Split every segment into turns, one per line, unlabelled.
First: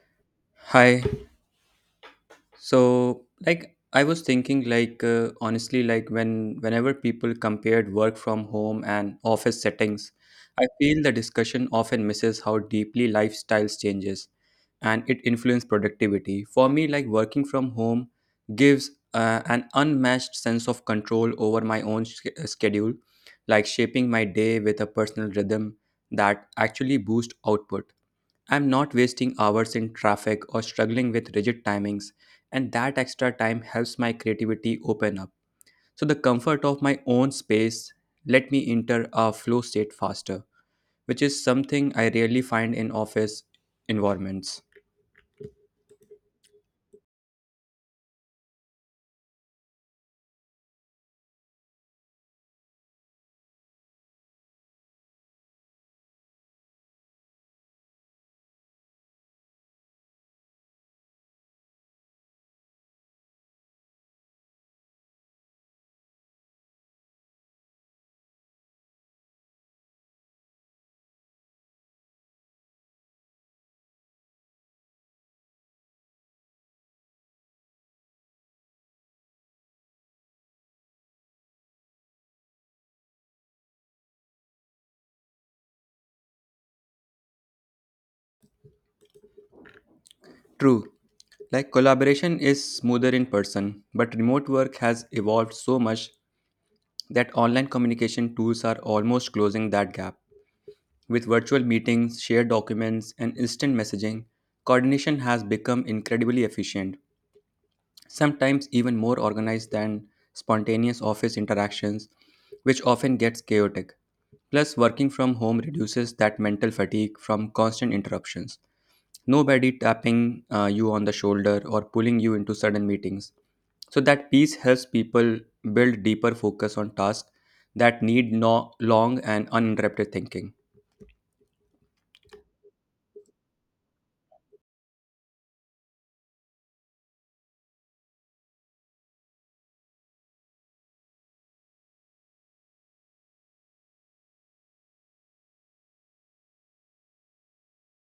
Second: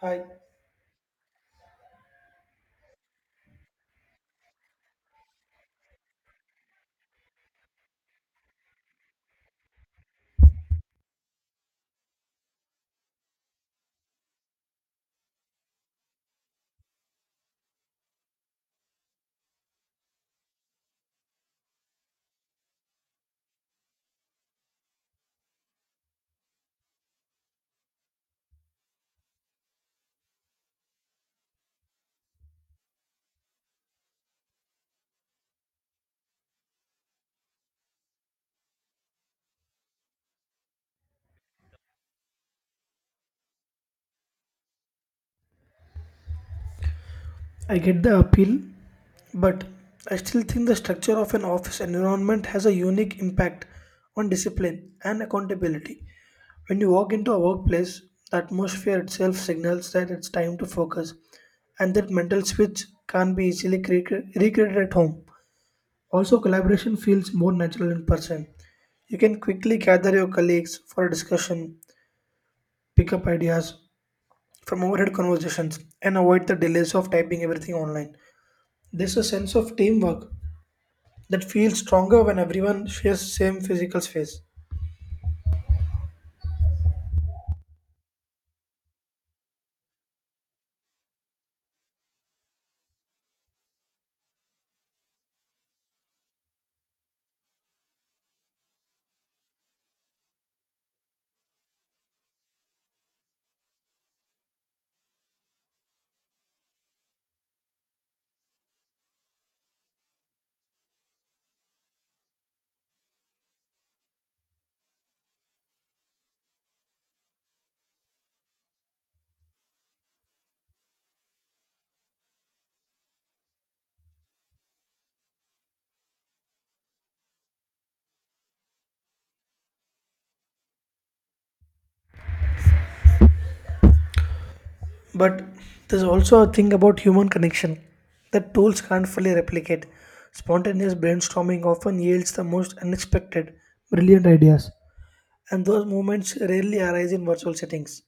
Hi.
Hi, so, I was thinking, like, honestly, like, when whenever people compared work from home and office settings, I feel the discussion often misses how deeply lifestyles changes and it influences productivity. For me, working from home gives an unmatched sense of control over my own schedule, like shaping my day with a personal rhythm that actually boosts output. I'm not wasting hours in traffic or struggling with rigid timings, and that extra time helps my creativity open up. So, the comfort of my own space let me enter a flow state faster, which is something I rarely find in office environments.
I get the appeal, but I still think the structure of an office environment has a unique impact on discipline and accountability. When you walk into a workplace, the atmosphere itself signals that it's time to focus, and that mental switch can't be easily recreated at home. Also, collaboration feels more natural in person. You can quickly gather your colleagues for a discussion, pick up ideas from overhead conversations, and avoid the delays of typing everything online. There's a sense of teamwork that feels stronger when everyone shares same physical space.
True, like collaboration is smoother in person, but remote work has evolved so much that online communication tools are almost closing that gap. With virtual meetings, shared documents, and instant messaging, coordination has become incredibly efficient, sometimes even more organized than spontaneous office interactions, which often gets chaotic. Plus, working from home reduces that mental fatigue from constant interruptions. Nobody tapping you on the shoulder or pulling you into sudden meetings. So, that peace helps people build deeper focus on tasks that need no long and uninterrupted thinking.
But there's also a thing about human connection that tools can't fully replicate. Spontaneous brainstorming often yields the most unexpected, brilliant ideas. And those moments rarely arise in virtual settings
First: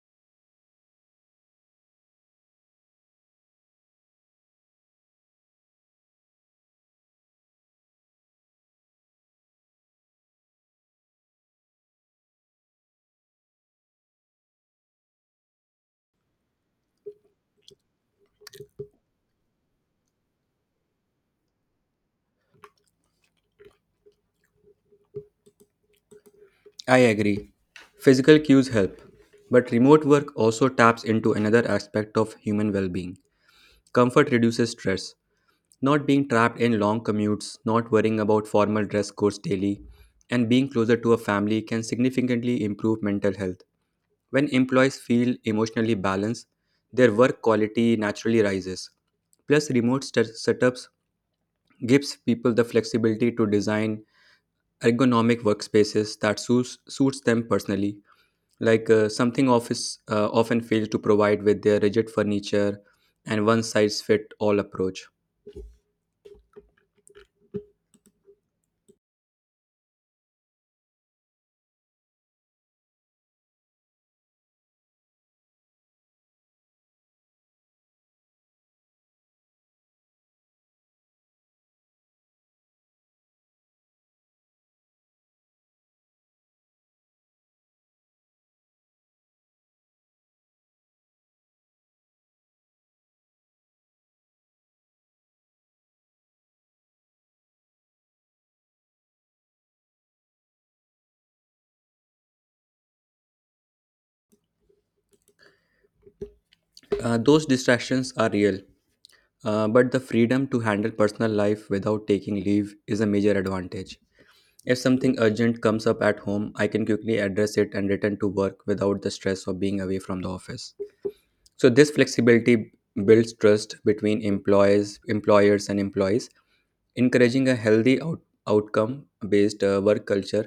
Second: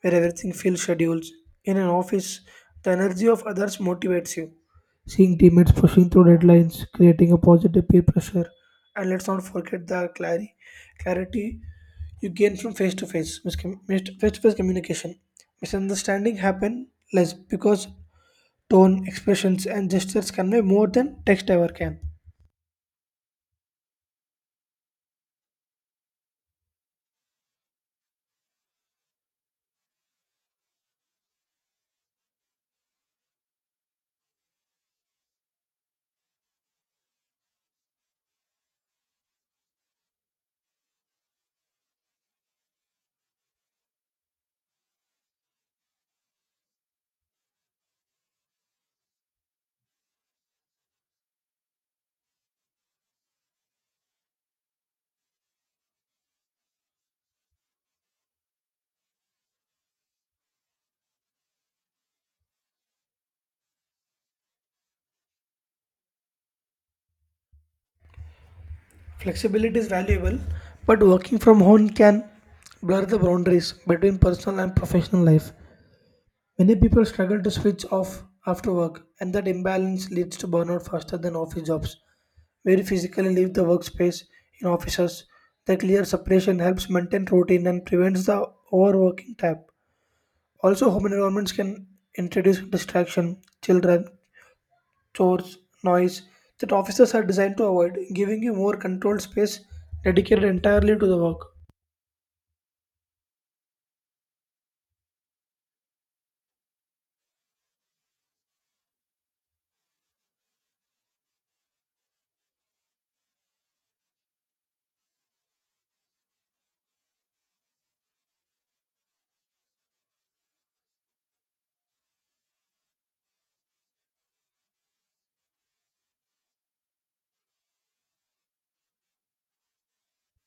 where everything feels scheduled. In an office, the energy of others motivates you. Seeing teammates pushing through deadlines, creating a positive peer pressure, and let's not forget the clarity you gain from face-to-face communication. Misunderstanding happen less because tone expressions and gestures convey more than text ever can.
I agree. Physical cues help, but remote work also taps into another aspect of human well being. Comfort reduces stress. Not being trapped in long commutes, not worrying about formal dress codes daily, and being closer to a family can significantly improve mental health. When employees feel emotionally balanced, their work quality naturally rises. Plus, remote setups gives people the flexibility to design ergonomic workspaces that suits them personally, like something office often fails to provide with their rigid furniture and one size fit all approach.
Flexibility is valuable, but working from home can blur the boundaries between personal and professional life. Many people struggle to switch off after work, and that imbalance leads to burnout faster than office jobs where you physically leave the workspace. In offices, the clear separation helps maintain routine and prevents the overworking trap. Also, home environments can introduce distraction, children, chores, noise that offices are designed to avoid, giving you more controlled space dedicated entirely to the work.
Those distractions are real, but the freedom to handle personal life without taking leave is a major advantage. If something urgent comes up at home, I can quickly address it and return to work without the stress of being away from the office. So this flexibility builds trust between employees, employers and employees, encouraging a healthy outcome-based work culture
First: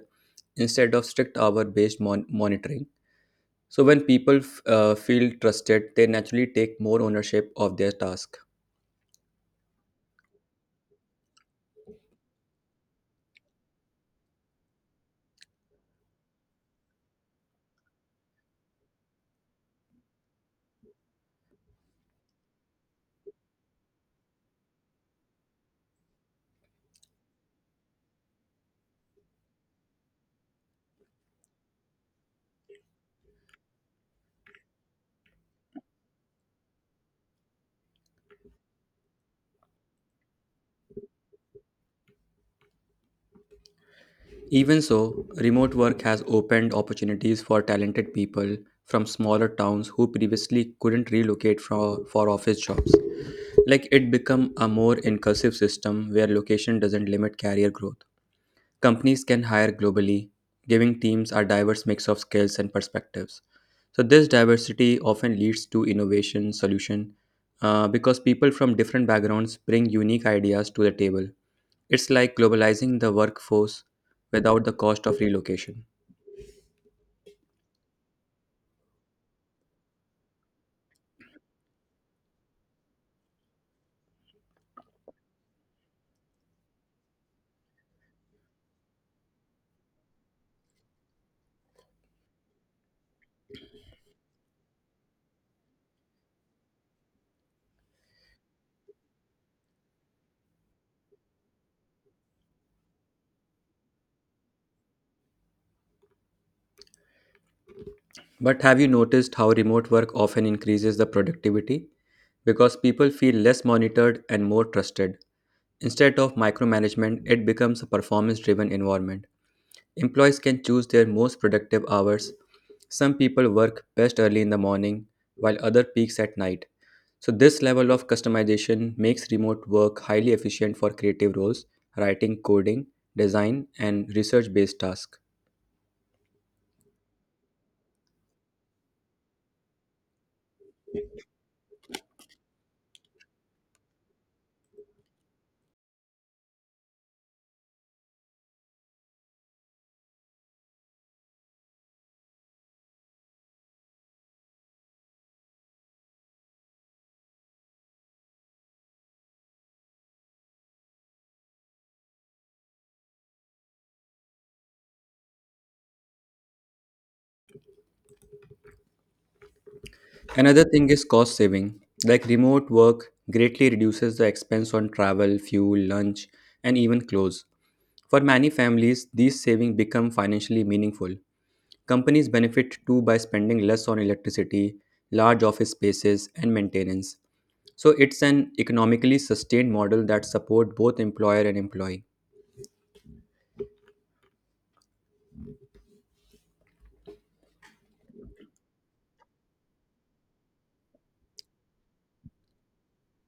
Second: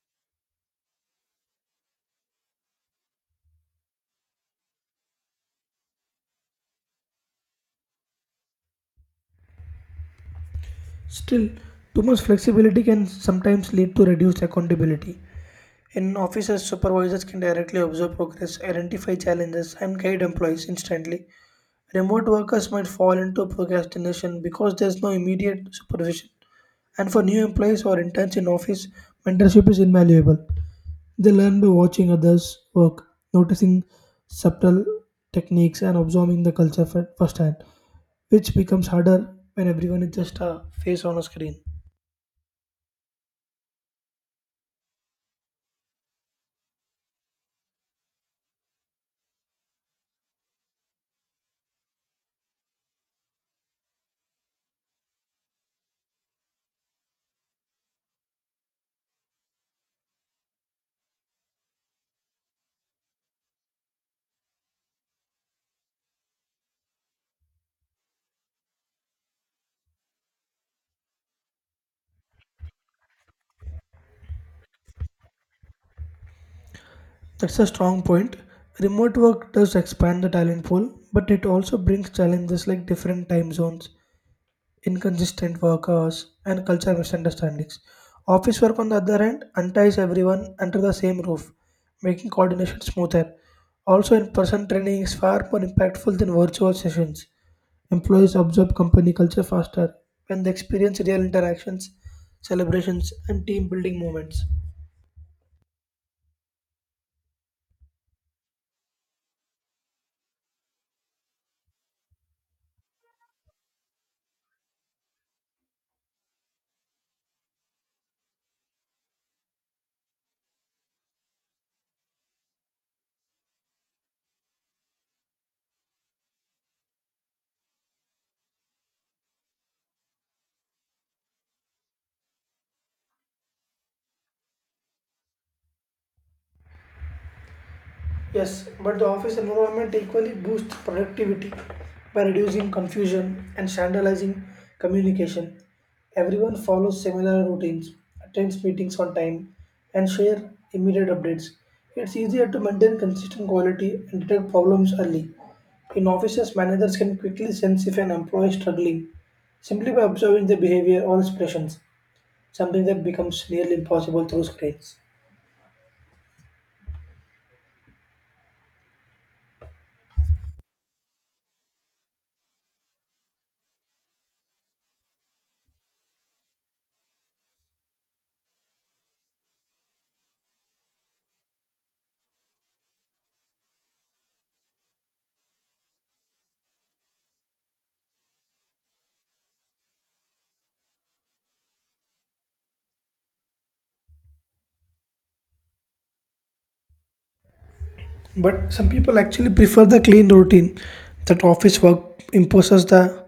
instead of strict hour-based monitoring. So when people feel trusted, they naturally take more ownership of their task.
Still, too much flexibility can sometimes lead to reduced accountability. In offices, supervisors can directly observe progress, identify challenges, and guide employees instantly. Remote workers might fall into procrastination because there's no immediate supervision. And for new employees or interns in office, mentorship is invaluable. They learn by watching others work, noticing subtle techniques, and observing the culture firsthand, which becomes harder when everyone is just a face on a screen.
Even so, remote work has opened opportunities for talented people from smaller towns who previously couldn't relocate for office jobs. Like it become a more inclusive system where location doesn't limit career growth. Companies can hire globally, giving teams a diverse mix of skills and perspectives. So this diversity often leads to innovation solution because people from different backgrounds bring unique ideas to the table. It's like globalizing the workforce without the cost of relocation.
That's a strong point. Remote work does expand the talent pool, but it also brings challenges like different time zones, inconsistent work hours, and cultural misunderstandings. Office work, on the other hand, unties everyone under the same roof, making coordination smoother. Also, in person training is far more impactful than virtual sessions. Employees absorb company culture faster when they experience real interactions, celebrations, and team building moments.
But have you noticed how remote work often increases the productivity? Because people feel less monitored and more trusted. Instead of micromanagement, it becomes a performance driven environment. Employees can choose their most productive hours. Some people work best early in the morning, while other peaks at night. So, this level of customization makes remote work highly efficient for creative roles, writing, coding, design, and research based tasks.
Yes, but the office environment equally boosts productivity by reducing confusion and standardizing communication. Everyone follows similar routines, attends meetings on time, and share immediate updates. It's easier to maintain consistent quality and detect problems early. In offices, managers can quickly sense if an employee is struggling simply by observing their behavior or expressions, something that becomes nearly impossible through screens.
Another thing is cost saving. Like remote work greatly reduces the expense on travel, fuel, lunch, and even clothes. For many families, these savings become financially meaningful. Companies benefit too by spending less on electricity, large office spaces, and maintenance. So it's an economically sustained model that supports both employer and employee.
But some people actually prefer the clean routine that office work imposes the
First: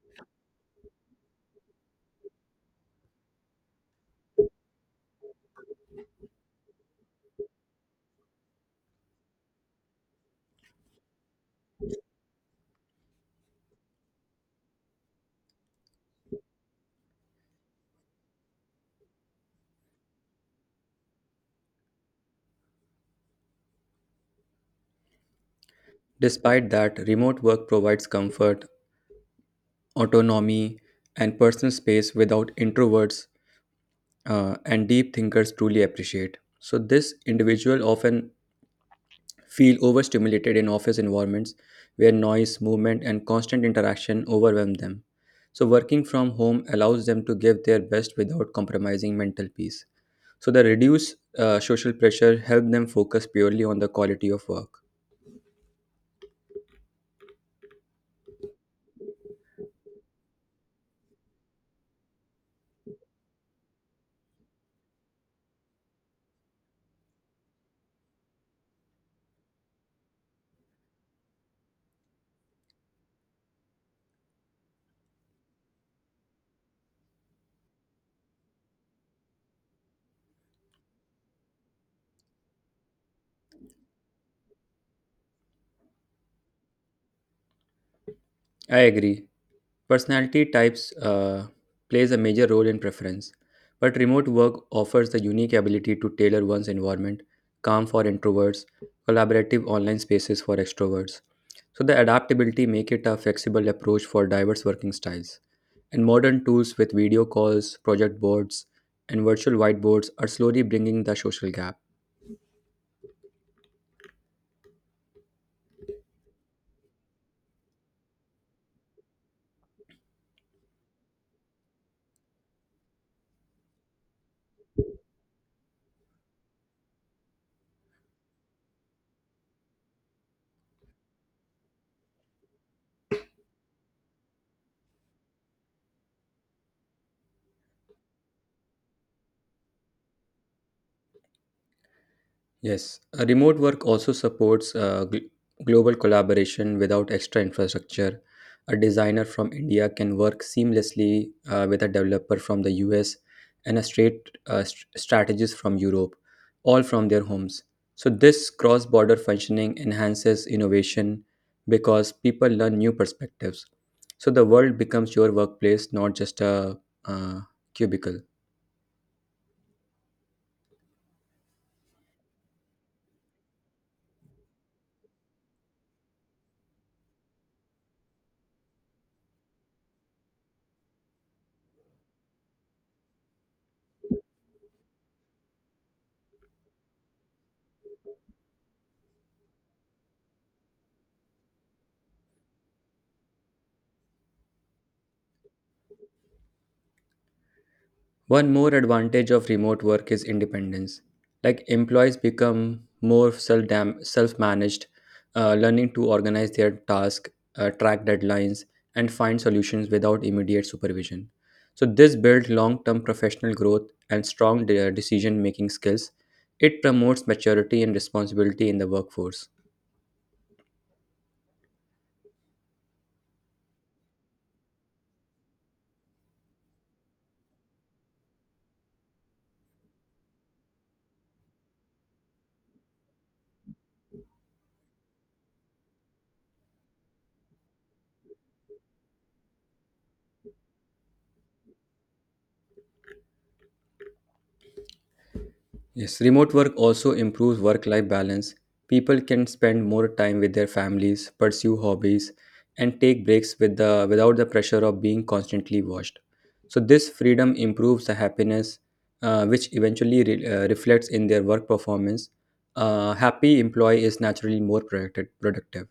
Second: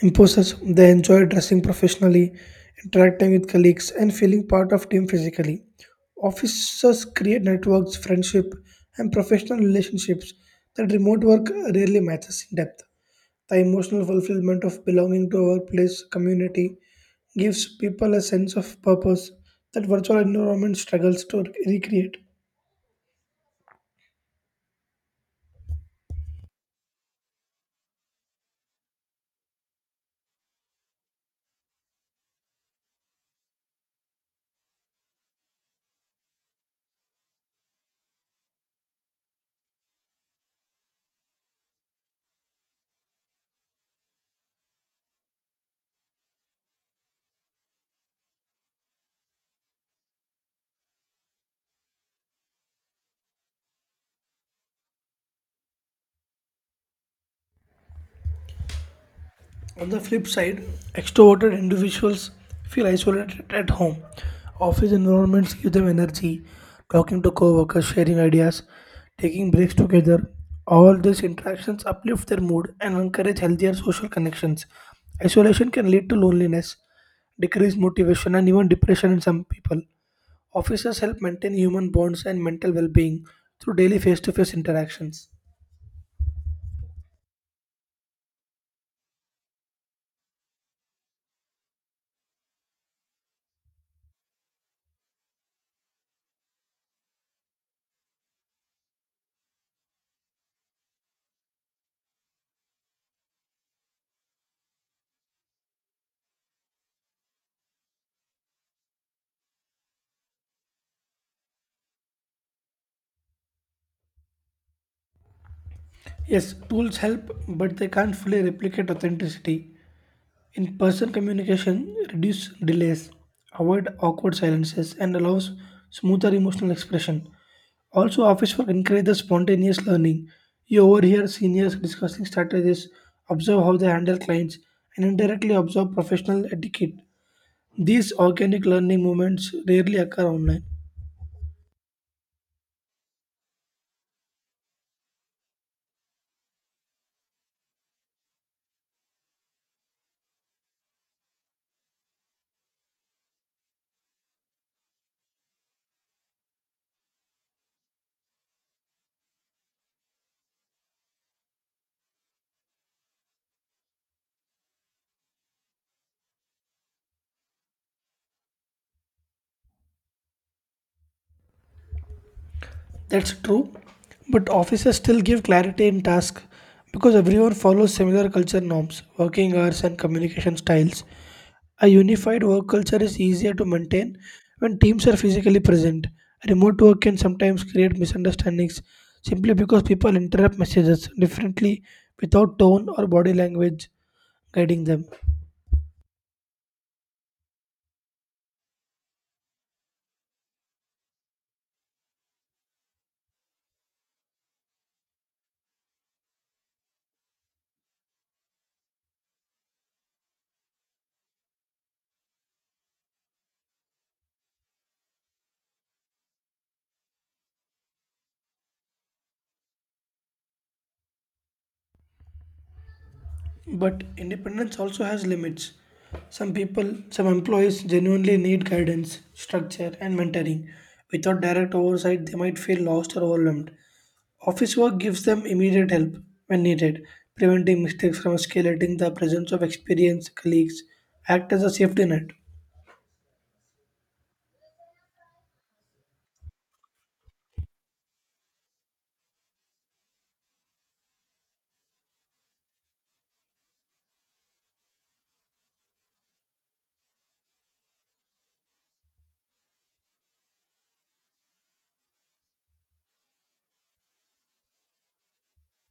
imposes. They enjoy dressing professionally, interacting with colleagues and feeling part of team physically. Offices create networks, friendship and professional relationships that remote work rarely matches in depth. The emotional fulfillment of belonging to a workplace community gives people a sense of purpose that virtual environment struggles to recreate.
Despite that, remote work provides comfort, autonomy, and personal space without introverts and deep thinkers truly appreciate. So this individual often feel overstimulated in office environments where noise, movement, and constant interaction overwhelm them. So, working from home allows them to give their best without compromising mental peace. So, the reduced social pressure help them focus purely on the quality of work.
On the flip side, extroverted individuals feel isolated at home. Office environments give them energy, talking to coworkers, sharing ideas, taking breaks together. All these interactions uplift their mood and encourage healthier social connections. Isolation can lead to loneliness, decreased motivation, and even depression in some people. Offices help maintain human bonds and mental well being through daily face to face interactions.
I agree. Personality types plays a major role in preference, but remote work offers the unique ability to tailor one's environment, calm for introverts, collaborative online spaces for extroverts. So the adaptability make it a flexible approach for diverse working styles. And modern tools with video calls, project boards, and virtual whiteboards are slowly bringing the social gap.
Yes, tools help, but they can't fully replicate authenticity. In person communication, reduce delays, avoid awkward silences, and allows smoother emotional expression. Also, office work encourages spontaneous learning. You overhear seniors discussing strategies, observe how they handle clients, and indirectly observe professional etiquette. These organic learning moments rarely occur online.
Yes, remote work also supports global collaboration without extra infrastructure. A designer from India can work seamlessly with a developer from the US and a strategist from Europe, all from their homes. So, this cross border functioning enhances innovation because people learn new perspectives. So, the world becomes your workplace, not just a uh, cubicle.
That's true, but offices still give clarity in tasks because everyone follows similar culture norms, working hours, and communication styles. A unified work culture is easier to maintain when teams are physically present. Remote work can sometimes create misunderstandings simply because people interrupt messages differently without tone or body language guiding them.
One more advantage of remote work is independence. Like employees become more self managed, learning to organize their tasks, track deadlines, and find solutions without immediate supervision. So, this builds long term professional growth and strong decision making skills. It promotes maturity and responsibility in the workforce.
But independence also has limits. Some people, some employees genuinely need guidance, structure, and mentoring. Without direct oversight, they might feel lost or overwhelmed. Office work gives them immediate help when needed, preventing mistakes from escalating. The presence of experienced colleagues act as a safety net.
Yes, remote work also improves work life balance. People can spend more time with their families, pursue hobbies, and take breaks without the pressure of being constantly watched. So, this freedom improves the happiness, which eventually reflects in their work performance. A happy employee is naturally more productive.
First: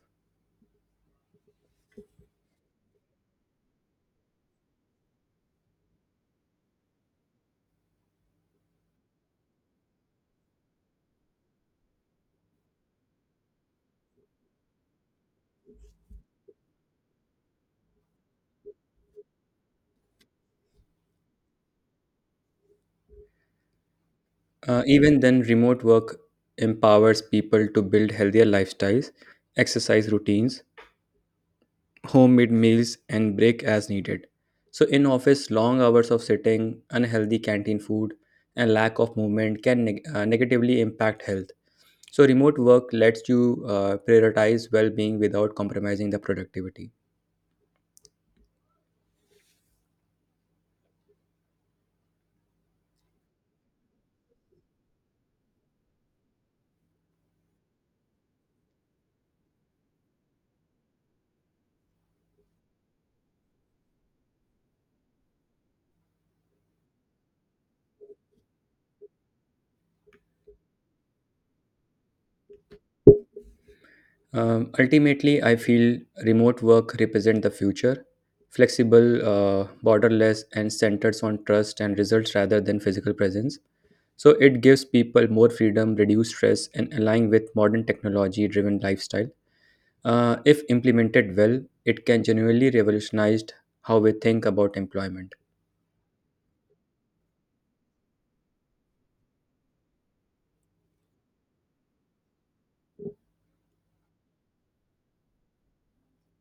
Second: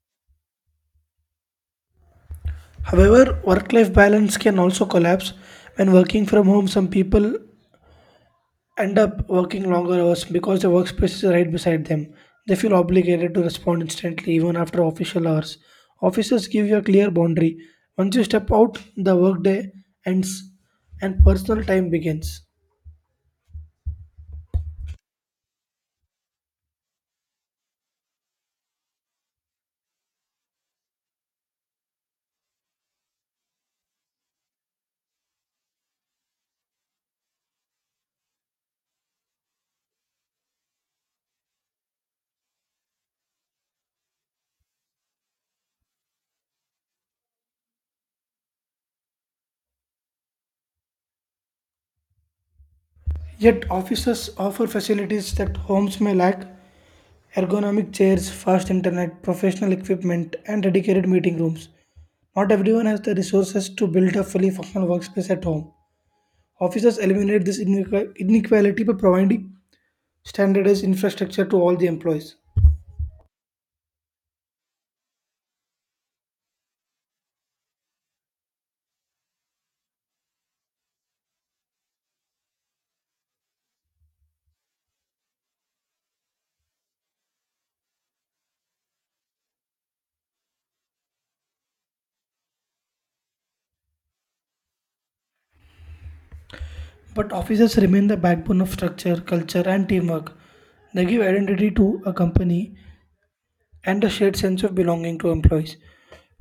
However, work life balance can also collapse. When working from home, some people end up working longer hours because the workspace is right beside them. They feel obligated to respond instantly, even after official hours. Offices give you a clear boundary. Once you step out, the workday ends and personal time begins.
Even then, remote work empowers people to build healthier lifestyles, exercise routines, homemade meals and break as needed. So in office, long hours of sitting, unhealthy canteen food, and lack of movement can negatively impact health. So remote work lets you prioritize well-being without compromising the productivity.
Yet, offices offer facilities that homes may lack: ergonomic chairs, fast internet, professional equipment, and dedicated meeting rooms. Not everyone has the resources to build a fully functional workspace at home. Offices eliminate this inequality by providing standardized infrastructure to all the employees.
Ultimately, I feel remote work represent the future, flexible, borderless, and centers on trust and results rather than physical presence. So it gives people more freedom, reduce stress, and align with modern technology-driven lifestyle. If implemented well, it can genuinely revolutionize how we think about employment.
But offices remain the backbone of structure, culture, and teamwork. They give identity to a company and a shared sense of belonging to employees.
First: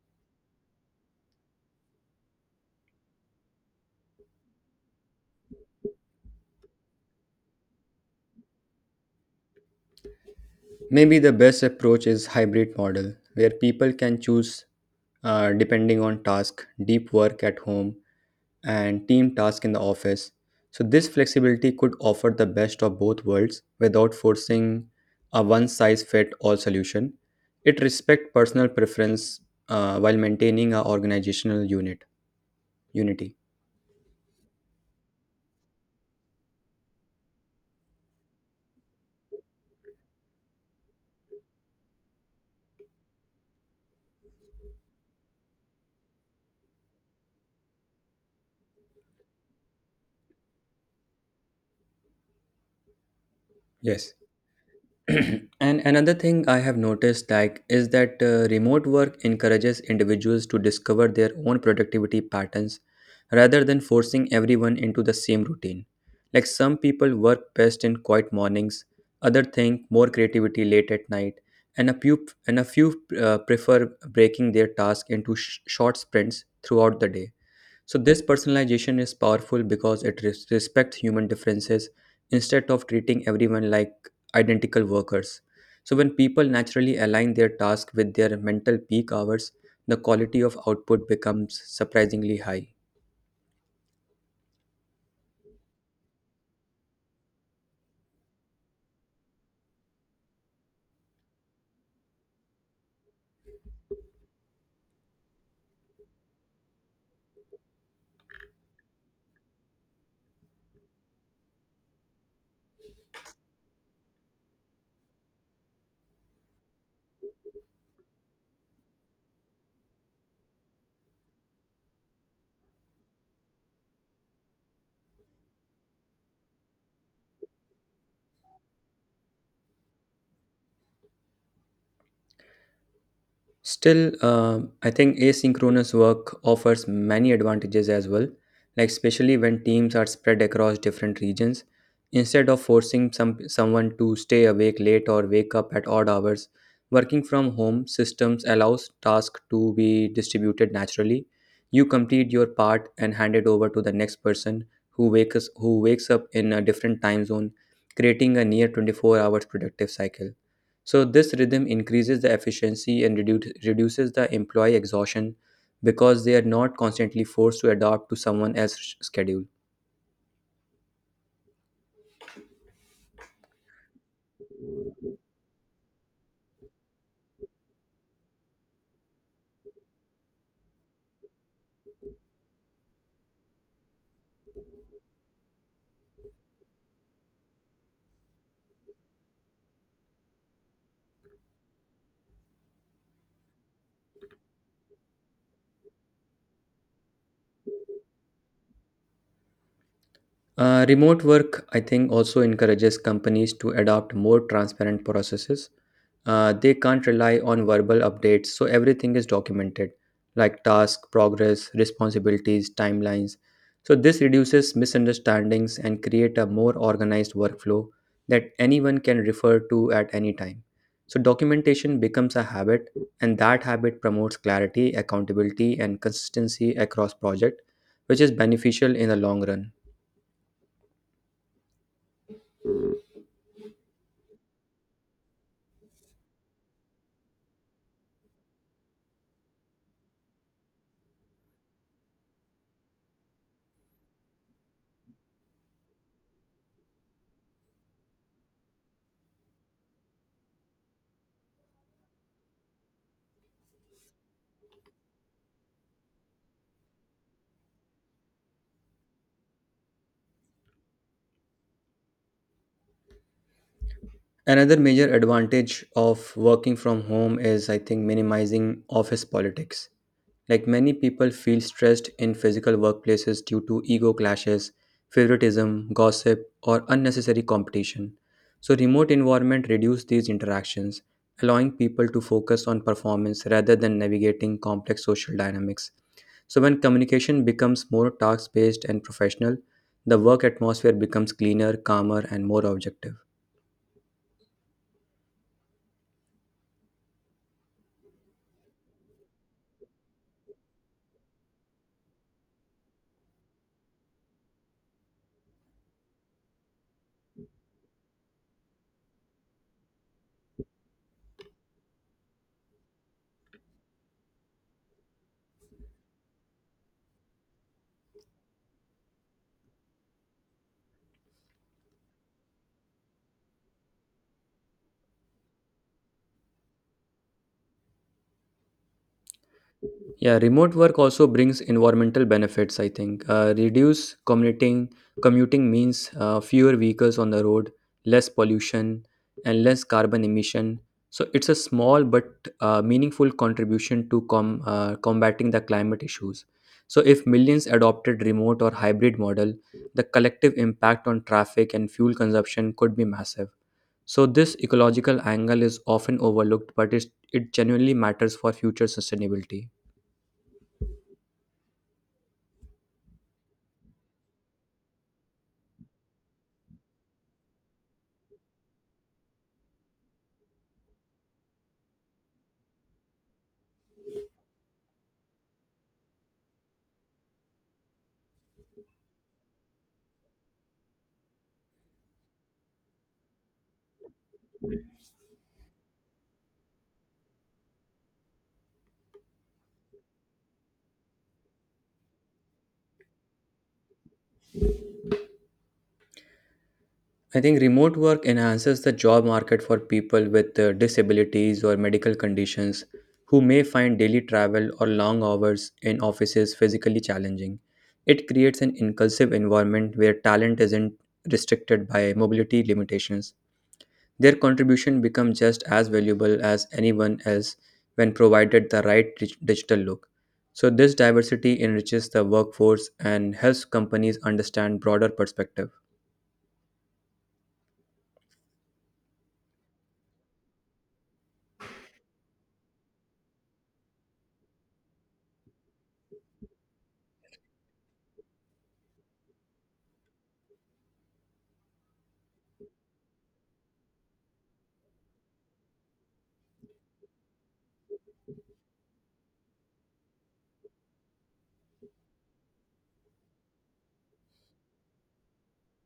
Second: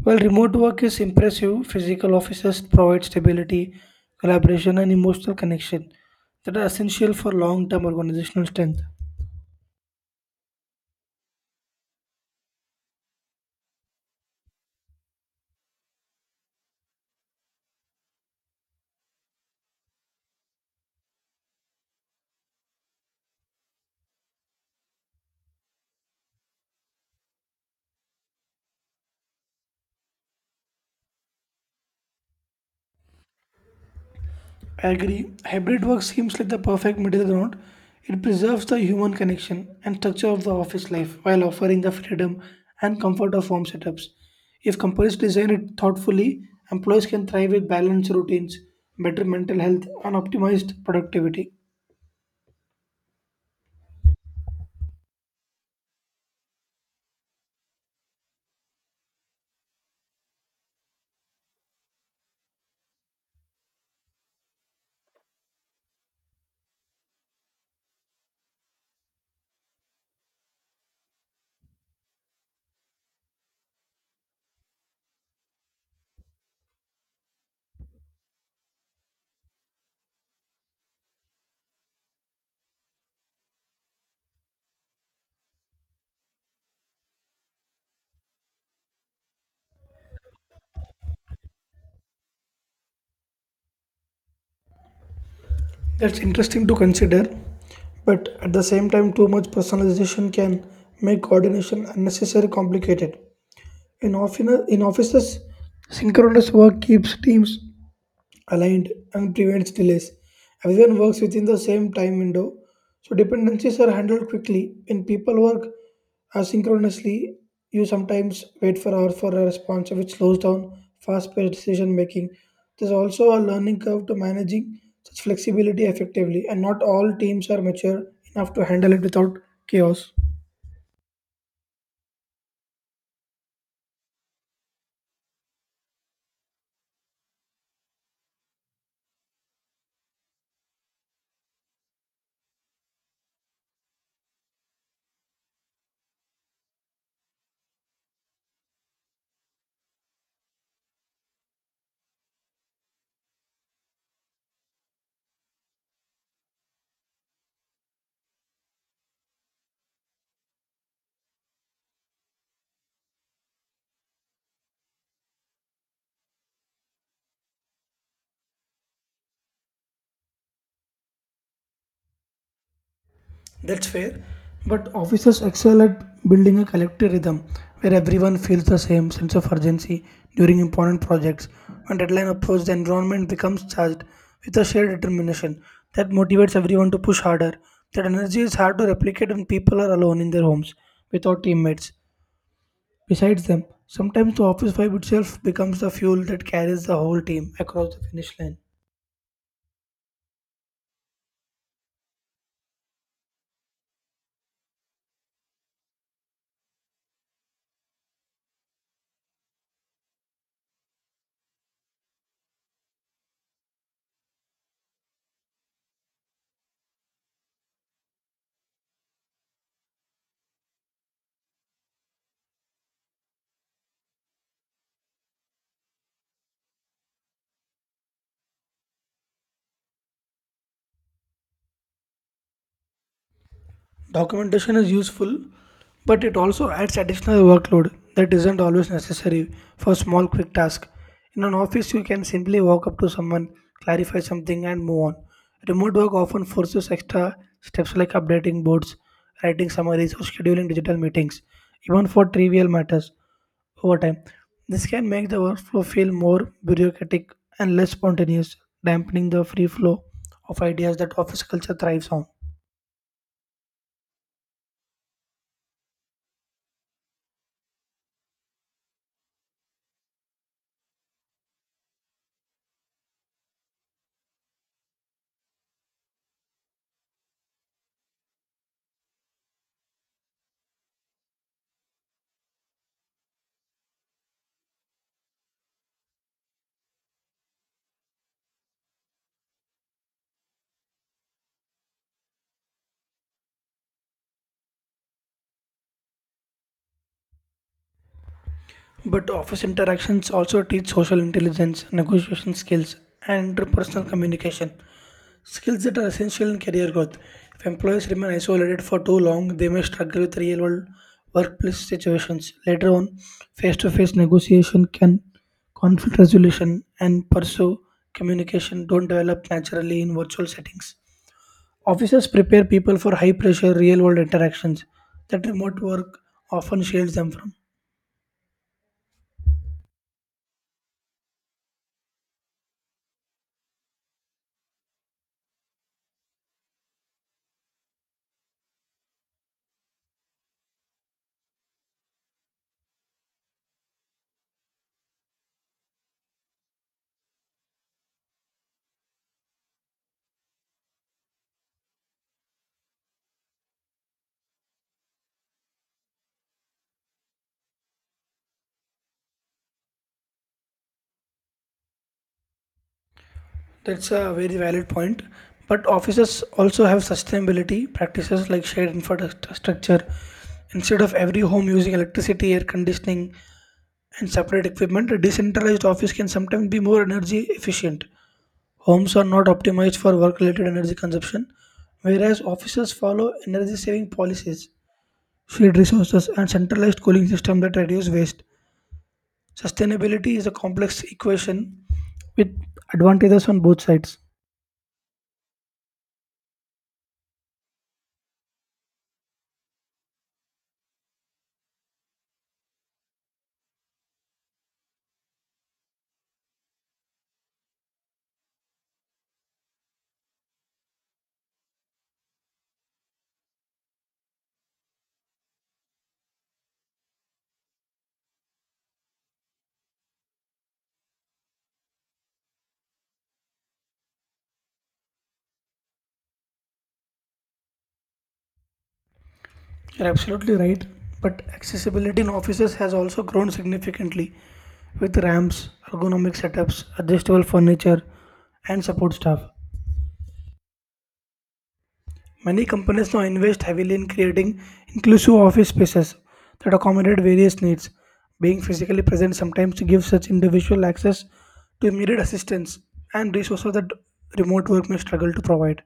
While remote work is impressive, physical offices provide stability, collaboration, and emotional connection that are essential for long term organizational strength.
Maybe the best approach is hybrid model, where people can choose depending on task, deep work at home, and team task in the office. So this flexibility could offer the best of both worlds without forcing a one-size-fit-all solution. It respects personal preference while maintaining a organizational unity.
I agree. Hybrid work seems like the perfect middle ground. It preserves the human connection and structure of the office life while offering the freedom and comfort of home setups. If companies design it thoughtfully, employees can thrive with balanced routines, better mental health, and optimized productivity.
Yes. And another thing I have noticed, like, is that remote work encourages individuals to discover their own productivity patterns rather than forcing everyone into the same routine. Like some people work best in quiet mornings, other think more creativity late at night, and a few prefer breaking their task into short sprints throughout the day. So, this personalization is powerful because it respects human differences instead of treating everyone like identical workers. So, when people naturally align their task with their mental peak hours, the quality of output becomes surprisingly high.
That's interesting to consider, but at the same time, too much personalization can make coordination unnecessarily complicated. In offices, synchronous work keeps teams aligned and prevents delays. Everyone works within the same time window, so dependencies are handled quickly. When people work asynchronously, you sometimes wait for hours for a response, which slows down fast-paced decision making. There's also a learning curve to managing such flexibility effectively, and not all teams are mature enough to handle it without chaos.
Still, I think asynchronous work offers many advantages as well, like especially when teams are spread across different regions. Instead of forcing someone to stay awake late or wake up at odd hours, working from home systems allows tasks to be distributed naturally. You complete your part and hand it over to the next person who wakes up in a different time zone, creating a near 24 hours productive cycle. So this rhythm increases the efficiency and reduces the employee exhaustion because they are not constantly forced to adapt to someone else's schedule.
That's fair. But officers excel at building a collective rhythm where everyone feels the same sense of urgency during important projects. When deadline approaches, the environment becomes charged with a shared determination that motivates everyone to push harder. That energy is hard to replicate when people are alone in their homes without teammates. Besides them, sometimes the office vibe itself becomes the fuel that carries the whole team across the finish line.
Remote work, I think, also encourages companies to adopt more transparent processes. They can't rely on verbal updates, so everything is documented, like task, progress, responsibilities, timelines. So this reduces misunderstandings and create a more organized workflow that anyone can refer to at any time. So documentation becomes a habit, and that habit promotes clarity, accountability, and consistency across project, which is beneficial in the long run.
Documentation is useful, but it also adds additional workload that isn't always necessary for small quick tasks. In an office, you can simply walk up to someone, clarify something, and move on. Remote work often forces extra steps like updating boards, writing summaries, or scheduling digital meetings, even for trivial matters over time. This can make the workflow feel more bureaucratic and less spontaneous, dampening the free flow of ideas that office culture thrives on.
Another major advantage of working from home is, I think, minimizing office politics. Like many people feel stressed in physical workplaces due to ego clashes, favoritism, gossip, or unnecessary competition. So, remote environment reduce these interactions, allowing people to focus on performance rather than navigating complex social dynamics. So, when communication becomes more task-based and professional, the work atmosphere becomes cleaner, calmer, and more objective.
But office interactions also teach social intelligence, negotiation skills, and interpersonal communication, skills that are essential in career growth. If employees remain isolated for too long, they may struggle with real world workplace situations. Later on, face to face negotiation can conflict resolution and pursue communication don't develop naturally in virtual settings. Offices prepare people for high pressure real world interactions that remote work often shields them from.
Yeah, remote work also brings environmental benefits, I think. Reduce commuting means fewer vehicles on the road, less pollution, and less carbon emission. So it's a small but meaningful contribution to combating the climate issues. So if millions adopted remote or hybrid model, the collective impact on traffic and fuel consumption could be massive. So this ecological angle is often overlooked, it genuinely matters for future sustainability.
That's a very valid point. But offices also have sustainability practices like shared infrastructure. Instead of every home using electricity, air conditioning, and separate equipment, a decentralized office can sometimes be more energy efficient. Homes are not optimized for work related energy consumption, whereas offices follow energy saving policies, shared resources, and centralized cooling systems that reduce waste. Sustainability is a complex equation with advantages on both sides.
I think remote work enhances the job market for people with disabilities or medical conditions who may find daily travel or long hours in offices physically challenging. It creates an inclusive environment where talent isn't restricted by mobility limitations. Their contribution becomes just as valuable as anyone else when provided the right digital look. So, this diversity enriches the workforce and helps companies understand broader perspectives.
You're absolutely right, but accessibility in offices has also grown significantly with ramps, ergonomic setups, adjustable furniture, and support staff. Many companies now invest heavily in creating inclusive office spaces that accommodate various needs. Being physically present sometimes gives such individual access to immediate assistance and resources that remote work may struggle to provide.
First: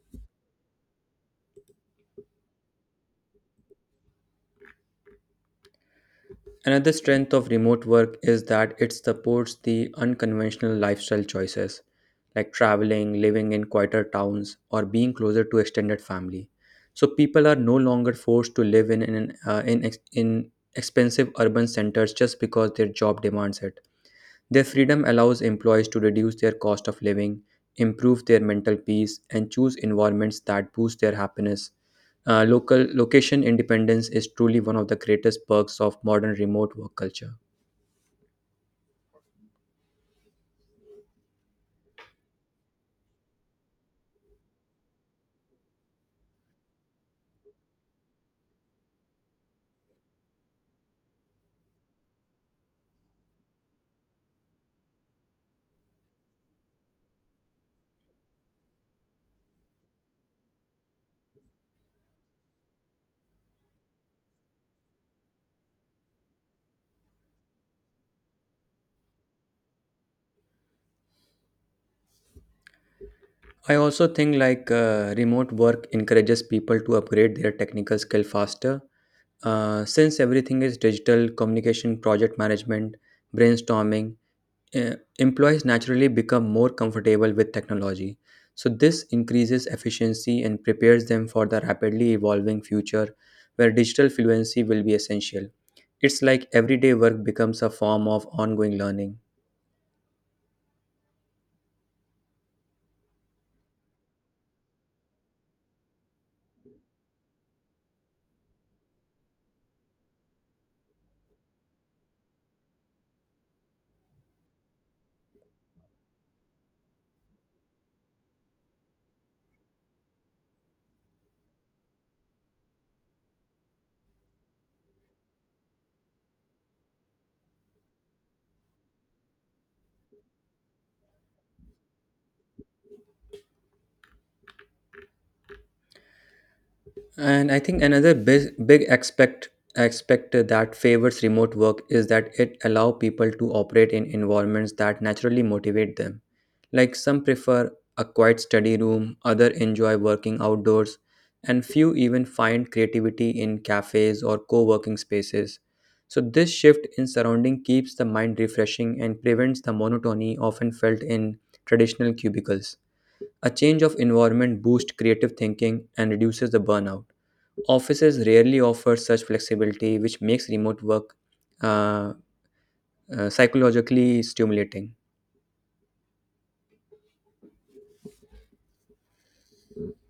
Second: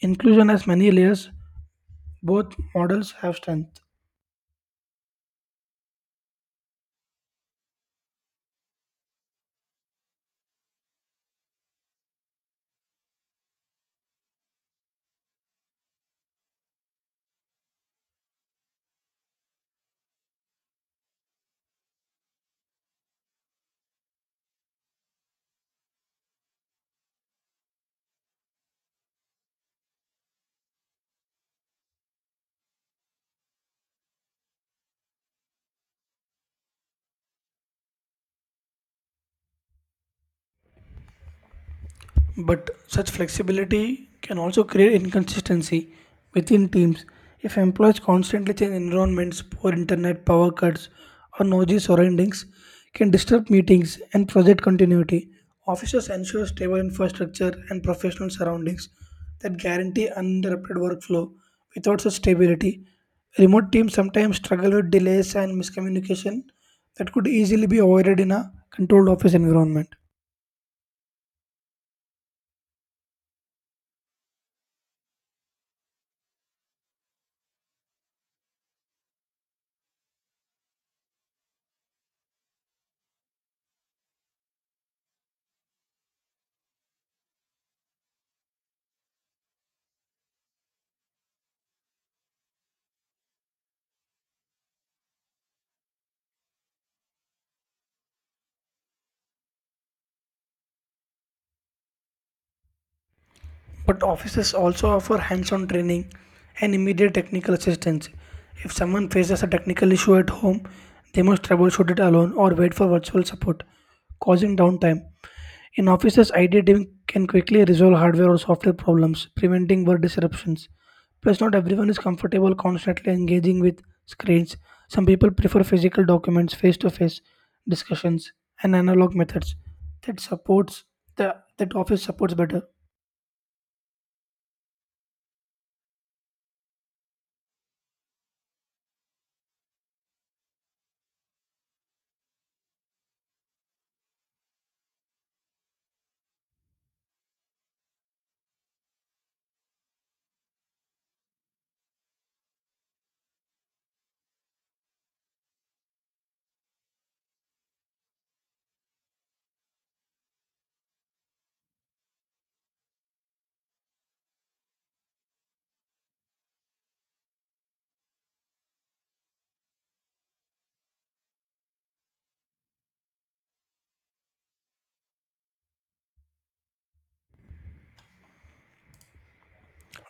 Inclusion has many layers, both models have strengths.
Another strength of remote work is that it supports the unconventional lifestyle choices, like traveling, living in quieter towns, or being closer to extended family. So people are no longer forced to live in, an- in, ex- in expensive urban centers just because their job demands it. Their freedom allows employees to reduce their cost of living, improve their mental peace, and choose environments that boost their happiness. Local Location independence is truly one of the greatest perks of modern remote work culture.
But such flexibility can also create inconsistency within teams if employees constantly change environments, poor internet, power cuts, or noisy surroundings can disturb meetings and project continuity. Officers ensure stable infrastructure and professional surroundings that guarantee uninterrupted workflow. Without such stability, remote teams sometimes struggle with delays and miscommunication that could easily be avoided in a controlled office environment.
I also think like remote work encourages people to upgrade their technical skill faster. Since everything is digital, communication, project management, brainstorming, employees naturally become more comfortable with technology. So, this increases efficiency and prepares them for the rapidly evolving future where digital fluency will be essential. It's like everyday work becomes a form of ongoing learning.
But offices also offer hands on training and immediate technical assistance. If someone faces a technical issue at home, they must troubleshoot it alone or wait for virtual support, causing downtime. In offices, IT team can quickly resolve hardware or software problems, preventing work disruptions. Plus, not everyone is comfortable constantly engaging with screens. Some people prefer physical documents, face to face discussions, and analog methods that supports that office supports better.
And I think another big, big aspect aspect that favors remote work is that it allow people to operate in environments that naturally motivate them. Like some prefer a quiet study room, other enjoy working outdoors, and few even find creativity in cafes or co-working spaces. So this shift in surrounding keeps the mind refreshing and prevents the monotony often felt in traditional cubicles. A change of environment boosts creative thinking and reduces the burnout. Offices rarely offer such flexibility, which makes remote work uh, psychologically stimulating.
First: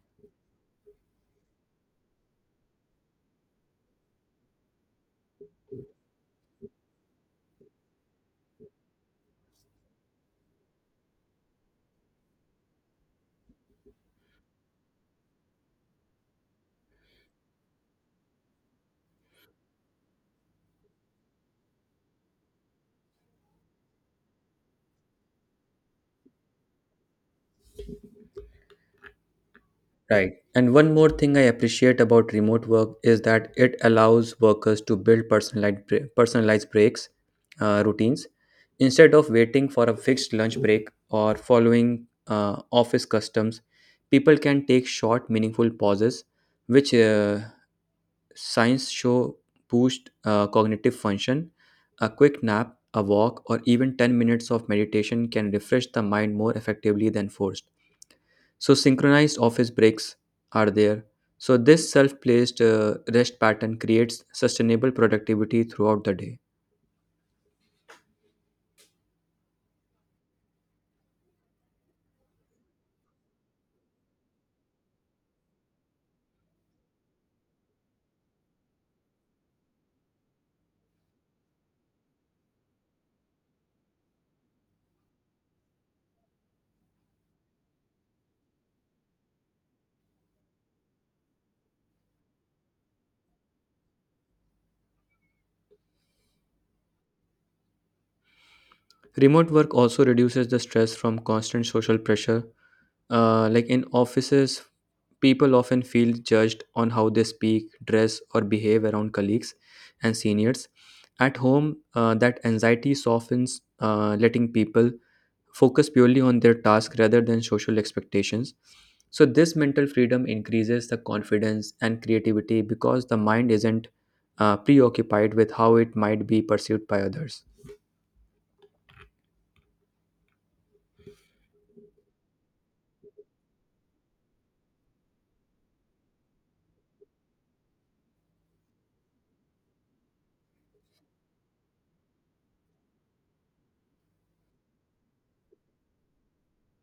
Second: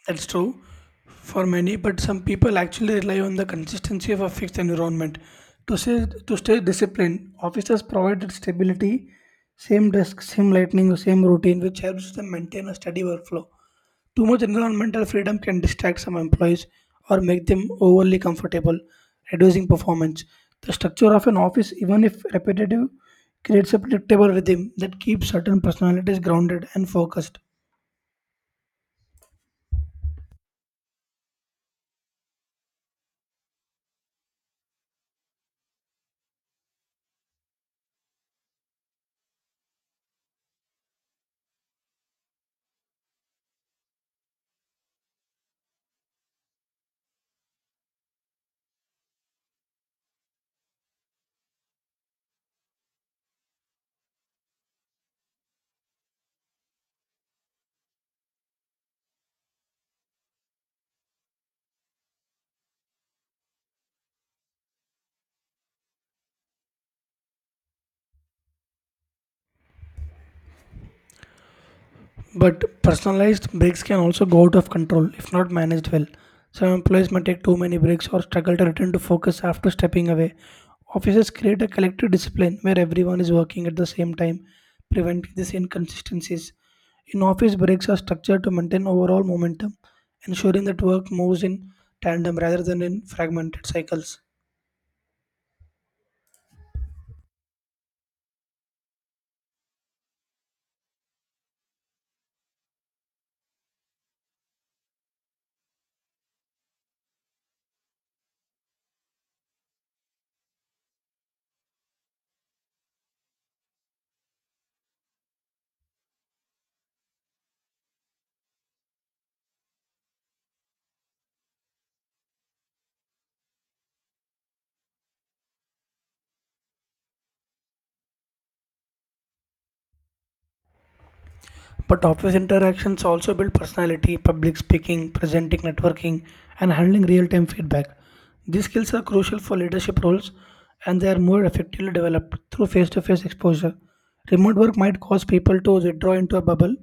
That's true for many, but some people actually rely on the consistency of a fixed environment to stay disciplined. Officers provided stability, same desk, same lightning, same routine, which helps them maintain a steady workflow. Too much environmental freedom can distract some employees or make them overly comfortable, reducing performance. The structure of an office, even if repetitive, creates a predictable rhythm that keeps certain personalities grounded and focused.
Right. And one more thing I appreciate about remote work is that it allows workers to build personalized breaks, routines, instead of waiting for a fixed lunch break or following office customs. People can take short, meaningful pauses, which Science show boost cognitive function. A quick nap, a walk, or even 10 minutes of meditation can refresh the mind more effectively than forced. So, synchronized office breaks are there. So, this self placed rest pattern creates sustainable productivity throughout the day.
But personalized breaks can also go out of control if not managed well. Some employees may take too many breaks or struggle to return to focus after stepping away. Offices create a collective discipline where everyone is working at the same time, preventing these inconsistencies. In office, breaks are structured to maintain overall momentum, ensuring that work moves in tandem rather than in fragmented cycles.
Remote work also reduces the stress from constant social pressure. Like in offices, people often feel judged on how they speak, dress, or behave around colleagues and seniors. At home, that anxiety softens, letting people focus purely on their task rather than social expectations. So, this mental freedom increases the confidence and creativity because the mind isn't preoccupied with how it might be perceived by others.
But office interactions also build personality, public speaking, presenting, networking, and handling real time feedback. These skills are crucial for leadership roles and they are more effectively developed through face to face exposure. Remote work might cause people to withdraw into a bubble,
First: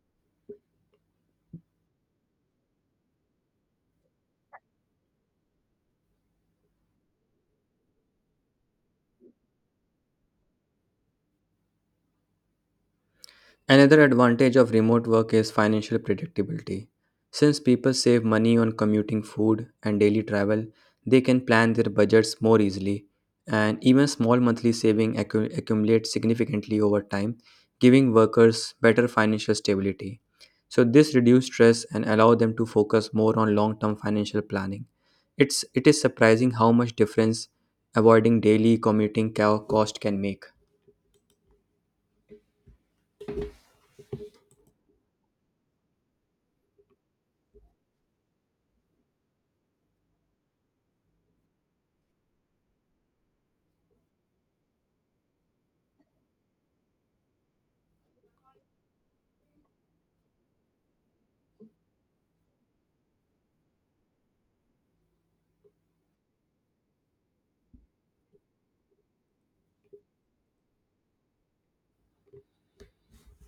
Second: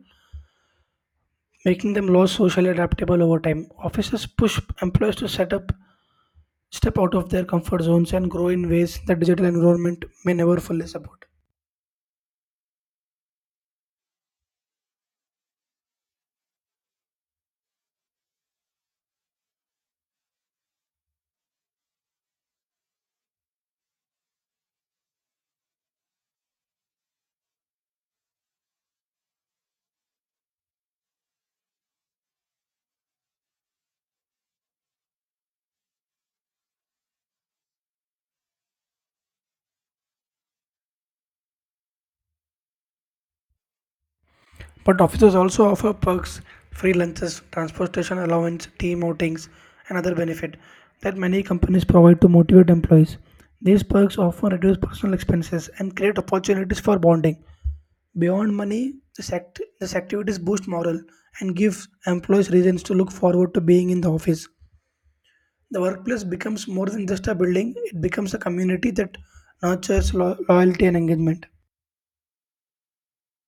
making them less socially adaptable over time. Offices push employees to set up, step out of their comfort zones, and grow in ways that digital environment may never fully support.
Another advantage of remote work is financial predictability. Since people save money on commuting, food, and daily travel, they can plan their budgets more easily, and even small monthly accumulate significantly over time, giving workers better financial stability. So this reduces stress and allow them to focus more on long-term financial planning. It is surprising how much difference avoiding daily cost can make.
But offices also offer perks, free lunches, transportation allowance, team outings, and other benefits that many companies provide to motivate employees. These perks often reduce personal expenses and create opportunities for bonding. Beyond money, this activities boost morale and give employees reasons to look forward to being in the office. The workplace becomes more than just a building, it becomes a community that nurtures loyalty and engagement.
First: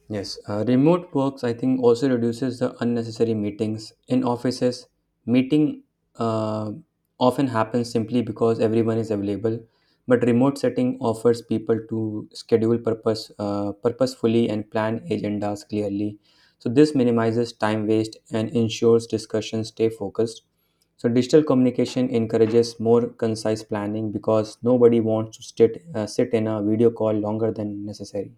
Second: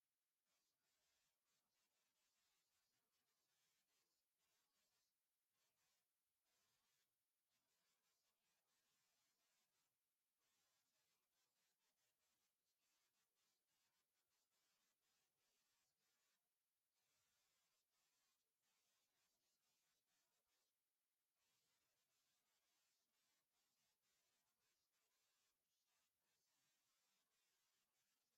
Yes, remote works I think also reduces the unnecessary meetings in offices. Meeting uh, often happens simply because everyone is available, but remote setting offers people to schedule purposefully and plan agendas clearly. So this minimizes time waste and ensures discussions stay focused. So digital communication encourages more concise planning because nobody wants to sit in a video call longer than necessary.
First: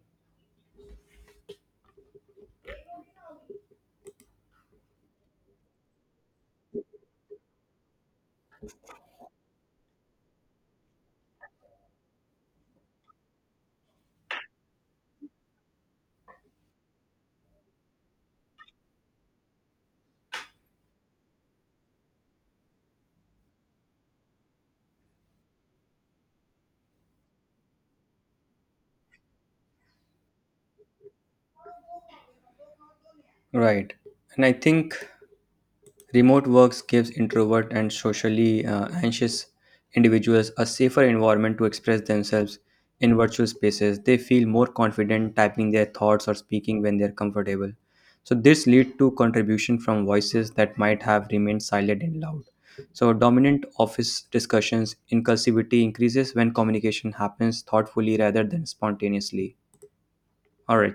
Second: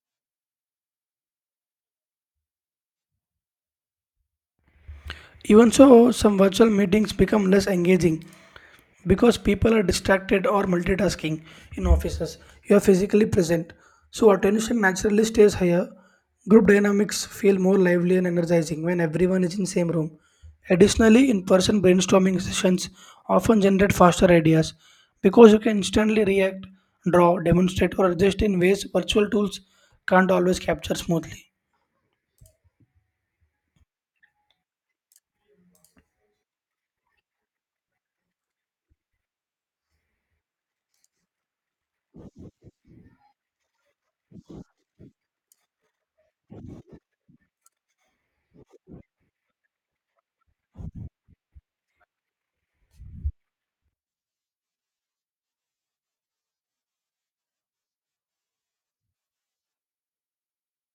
Even so, some virtual meetings become less engaging because people are distracted or multitasking. In offices, you are physically present, so attention naturally stays higher. Group dynamics feel more lively and energizing when everyone is in same room. Additionally, in-person brainstorming sessions often generate faster ideas because you can instantly react, draw, demonstrate or adjust in ways virtual tools can't always capture smoothly.
Right. And I think remote works gives introvert and socially anxious individuals a safer environment to express themselves in virtual spaces. They feel more confident typing their thoughts or speaking when they're comfortable. So this lead to contribution from voices that might have remained silent and loud. So dominant office discussions inclusivity increases when communication happens thoughtfully rather than spontaneously. All right.